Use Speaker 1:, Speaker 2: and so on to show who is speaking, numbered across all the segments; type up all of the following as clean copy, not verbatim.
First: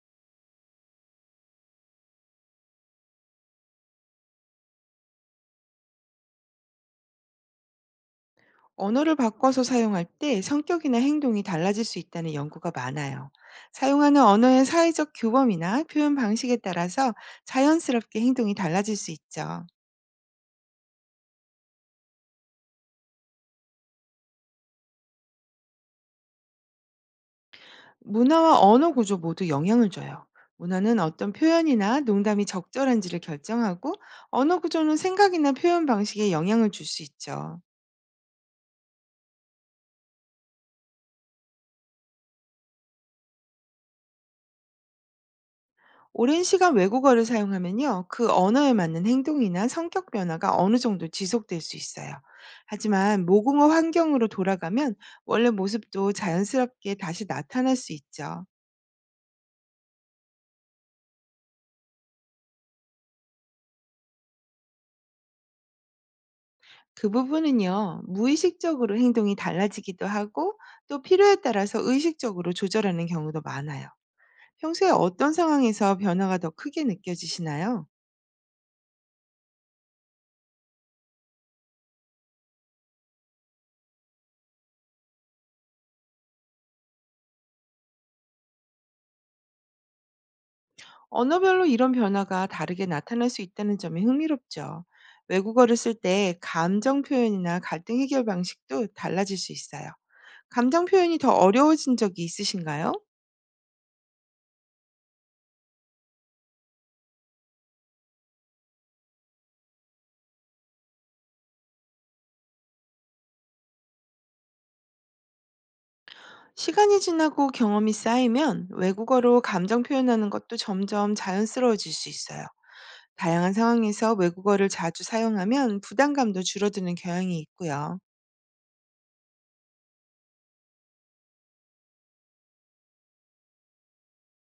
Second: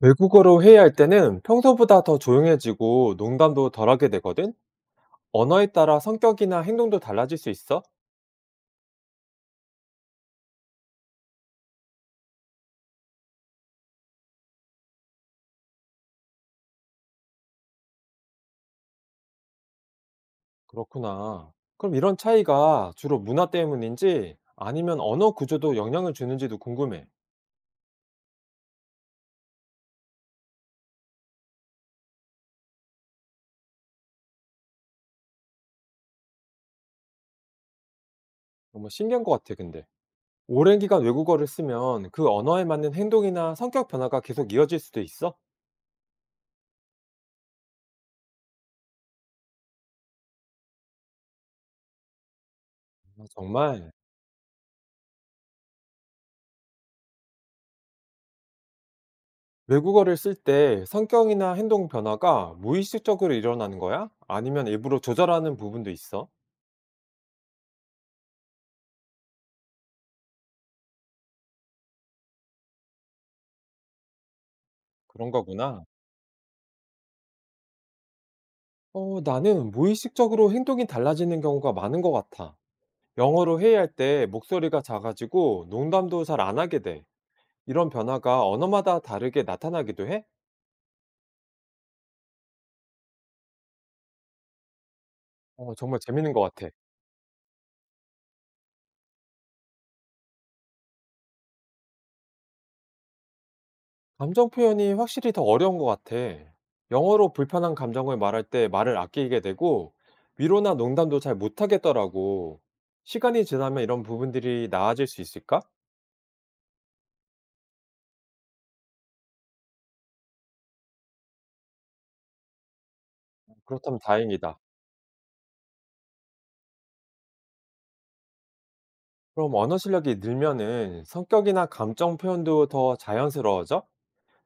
Speaker 1: 외국어로 회의할 때는 평소보다 더 조용해지고 농담도 덜하게 되거든? 언어에 따라 성격이나 행동도 달라질 수 있어?
Speaker 2: 언어를 바꿔서 사용할 때 성격이나 행동이 달라질 수 있다는 연구가 많아요. 사용하는 언어의 사회적 규범이나 표현 방식에 따라서 자연스럽게 행동이 달라질 수 있죠.
Speaker 1: 그렇구나. 그럼 이런 차이가 주로 문화 때문인지 아니면 언어 구조도 영향을 주는지도 궁금해.
Speaker 2: 문화와 언어 구조 모두 영향을 줘요. 문화는 어떤 표현이나 농담이 적절한지를 결정하고 언어 구조는 생각이나 표현 방식에 영향을 줄 수 있죠.
Speaker 1: 너무 신기한 것 같아, 근데. 오랜 기간 외국어를 쓰면 그 언어에 맞는 행동이나 성격 변화가 계속 이어질 수도 있어?
Speaker 2: 오랜 시간 외국어를 사용하면요, 그 언어에 맞는 행동이나 성격 변화가 어느 정도 지속될 수 있어요. 하지만
Speaker 1: 아,
Speaker 2: 모국어
Speaker 1: 정말.
Speaker 2: 환경으로 돌아가면 원래 모습도 자연스럽게 다시 나타날 수 있죠.
Speaker 1: 외국어를 쓸 때 성격이나 행동 변화가 무의식적으로 일어나는 거야? 아니면 일부러 조절하는 부분도 있어?
Speaker 2: 그 부분은요, 무의식적으로 행동이 달라지기도 하고 또 필요에 따라서 의식적으로 조절하는 경우도 많아요. 평소에
Speaker 1: 그런
Speaker 2: 어떤
Speaker 1: 거구나.
Speaker 2: 상황에서 변화가 더 크게 느껴지시나요?
Speaker 1: 어, 나는 무의식적으로 행동이 달라지는 경우가 많은 것 같아. 영어로 회의할 때 목소리가 작아지고 농담도 잘 안 하게 돼. 이런 변화가 언어마다 다르게 나타나기도 해?
Speaker 2: 언어별로 이런 변화가 다르게 나타날 수 있다는 점이 흥미롭죠.
Speaker 1: 어,
Speaker 2: 외국어를 쓸
Speaker 1: 정말 재밌는
Speaker 2: 때
Speaker 1: 것 같아.
Speaker 2: 감정 표현이나 갈등 해결 방식도 달라질 수 있어요. 감정 표현이 더 어려워진 적이 있으신가요?
Speaker 1: 감정 표현이 확실히 더 어려운 것 같아. 영어로 불편한 감정을 말할 때 말을 아끼게 되고 위로나 농담도 잘 못하겠더라고. 시간이 지나면 이런 부분들이 나아질 수 있을까?
Speaker 2: 시간이 지나고 경험이 쌓이면 외국어로 감정 표현하는 것도 점점 자연스러워질 수 있어요. 다양한
Speaker 1: 그렇다면
Speaker 2: 상황에서
Speaker 1: 다행이다.
Speaker 2: 외국어를 자주 사용하면 부담감도 줄어드는 경향이 있고요.
Speaker 1: 그럼 언어 실력이 늘면은 성격이나 감정 표현도 더 자연스러워져?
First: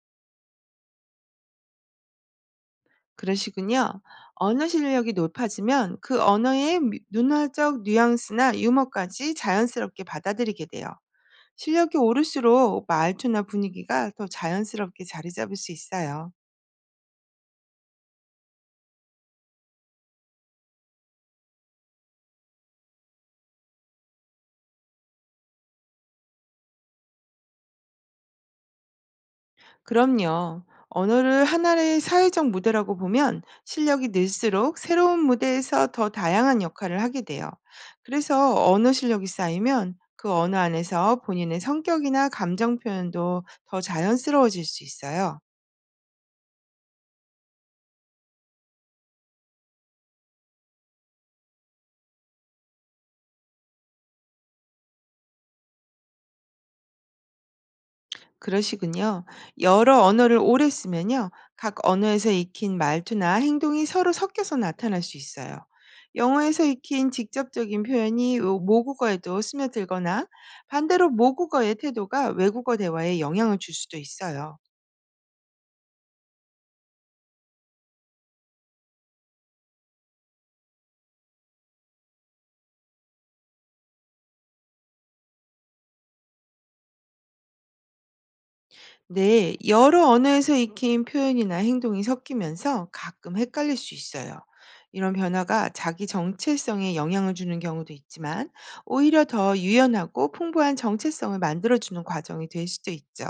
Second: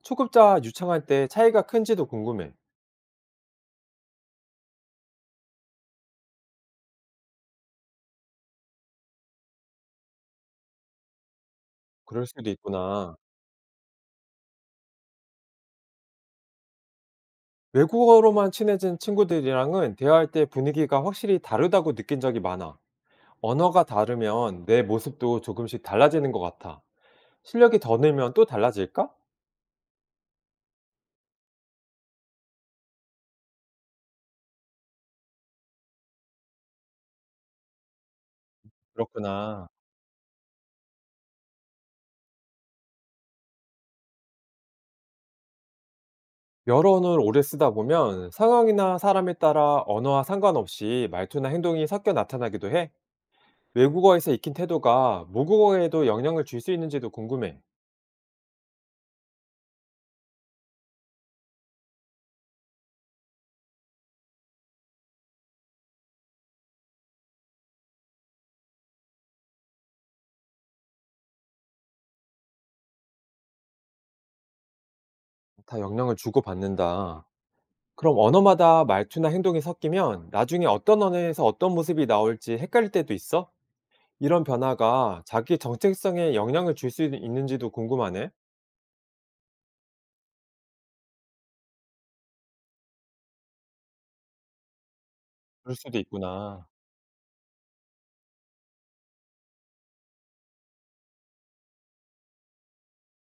Speaker 1: 초급자 유창할 때 차이가 큰지도 궁금해.
Speaker 2: 그러시군요. 언어 실력이 높아지면 그 언어의 문화적 뉘앙스나 유머까지 자연스럽게 받아들이게 돼요. 실력이
Speaker 1: 그럴 수도
Speaker 2: 오를수록
Speaker 1: 있구나.
Speaker 2: 말투나 분위기가 더 자연스럽게 자리 잡을 수 있어요.
Speaker 1: 외국어로만 친해진 친구들이랑은 대화할 때 분위기가 확실히 다르다고 느낀 적이 많아. 언어가 다르면 내 모습도 조금씩 달라지는 것 같아. 실력이 더 늘면 또 달라질까?
Speaker 2: 그럼요. 언어를 하나의 사회적 무대라고 보면 실력이 늘수록 새로운 무대에서 더 다양한 역할을 하게 돼요. 그래서 언어 실력이
Speaker 1: 그렇구나.
Speaker 2: 쌓이면 그 언어 안에서 본인의 성격이나 감정 표현도 더 자연스러워질 수 있어요.
Speaker 1: 여러 언어를 오래 쓰다 보면 상황이나 사람에 따라 언어와 상관없이 말투나 행동이 섞여 나타나기도 해. 외국어에서 익힌 태도가 모국어에도 영향을 줄 수 있는지도 궁금해.
Speaker 2: 그러시군요. 여러 언어를 오래 쓰면요. 각 언어에서 익힌 말투나 행동이 서로 섞여서 나타날 수 있어요. 영어에서 익힌 직접적인 표현이 모국어에도 스며들거나 반대로 모국어의 태도가 외국어 대화에 영향을 줄 수도 있어요.
Speaker 1: 다 영향을 주고받는다. 그럼 언어마다 말투나 행동이 섞이면 나중에 어떤 언어에서 어떤 모습이 나올지 헷갈릴 때도 있어? 이런 변화가 자기 정체성에 영향을 줄 수 있는지도 궁금하네.
Speaker 2: 네, 여러 언어에서 익힌 표현이나 행동이 섞이면서 가끔 헷갈릴 수 있어요. 이런 변화가
Speaker 1: 그럴 수도
Speaker 2: 자기
Speaker 1: 있구나.
Speaker 2: 정체성에 영향을 주는 경우도 있지만, 오히려 더 유연하고 풍부한 정체성을 만들어주는 과정이 될 수도 있죠.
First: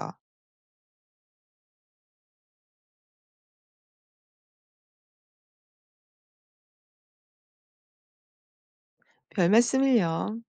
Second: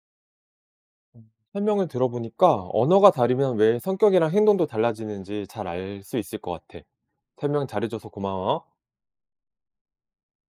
Speaker 1: 설명을 들어보니까 언어가 다르면 왜 성격이랑 행동도 달라지는지 잘 알 수 있을 것 같아. 설명 잘해줘서 고마워.
Speaker 2: 별 말씀을요.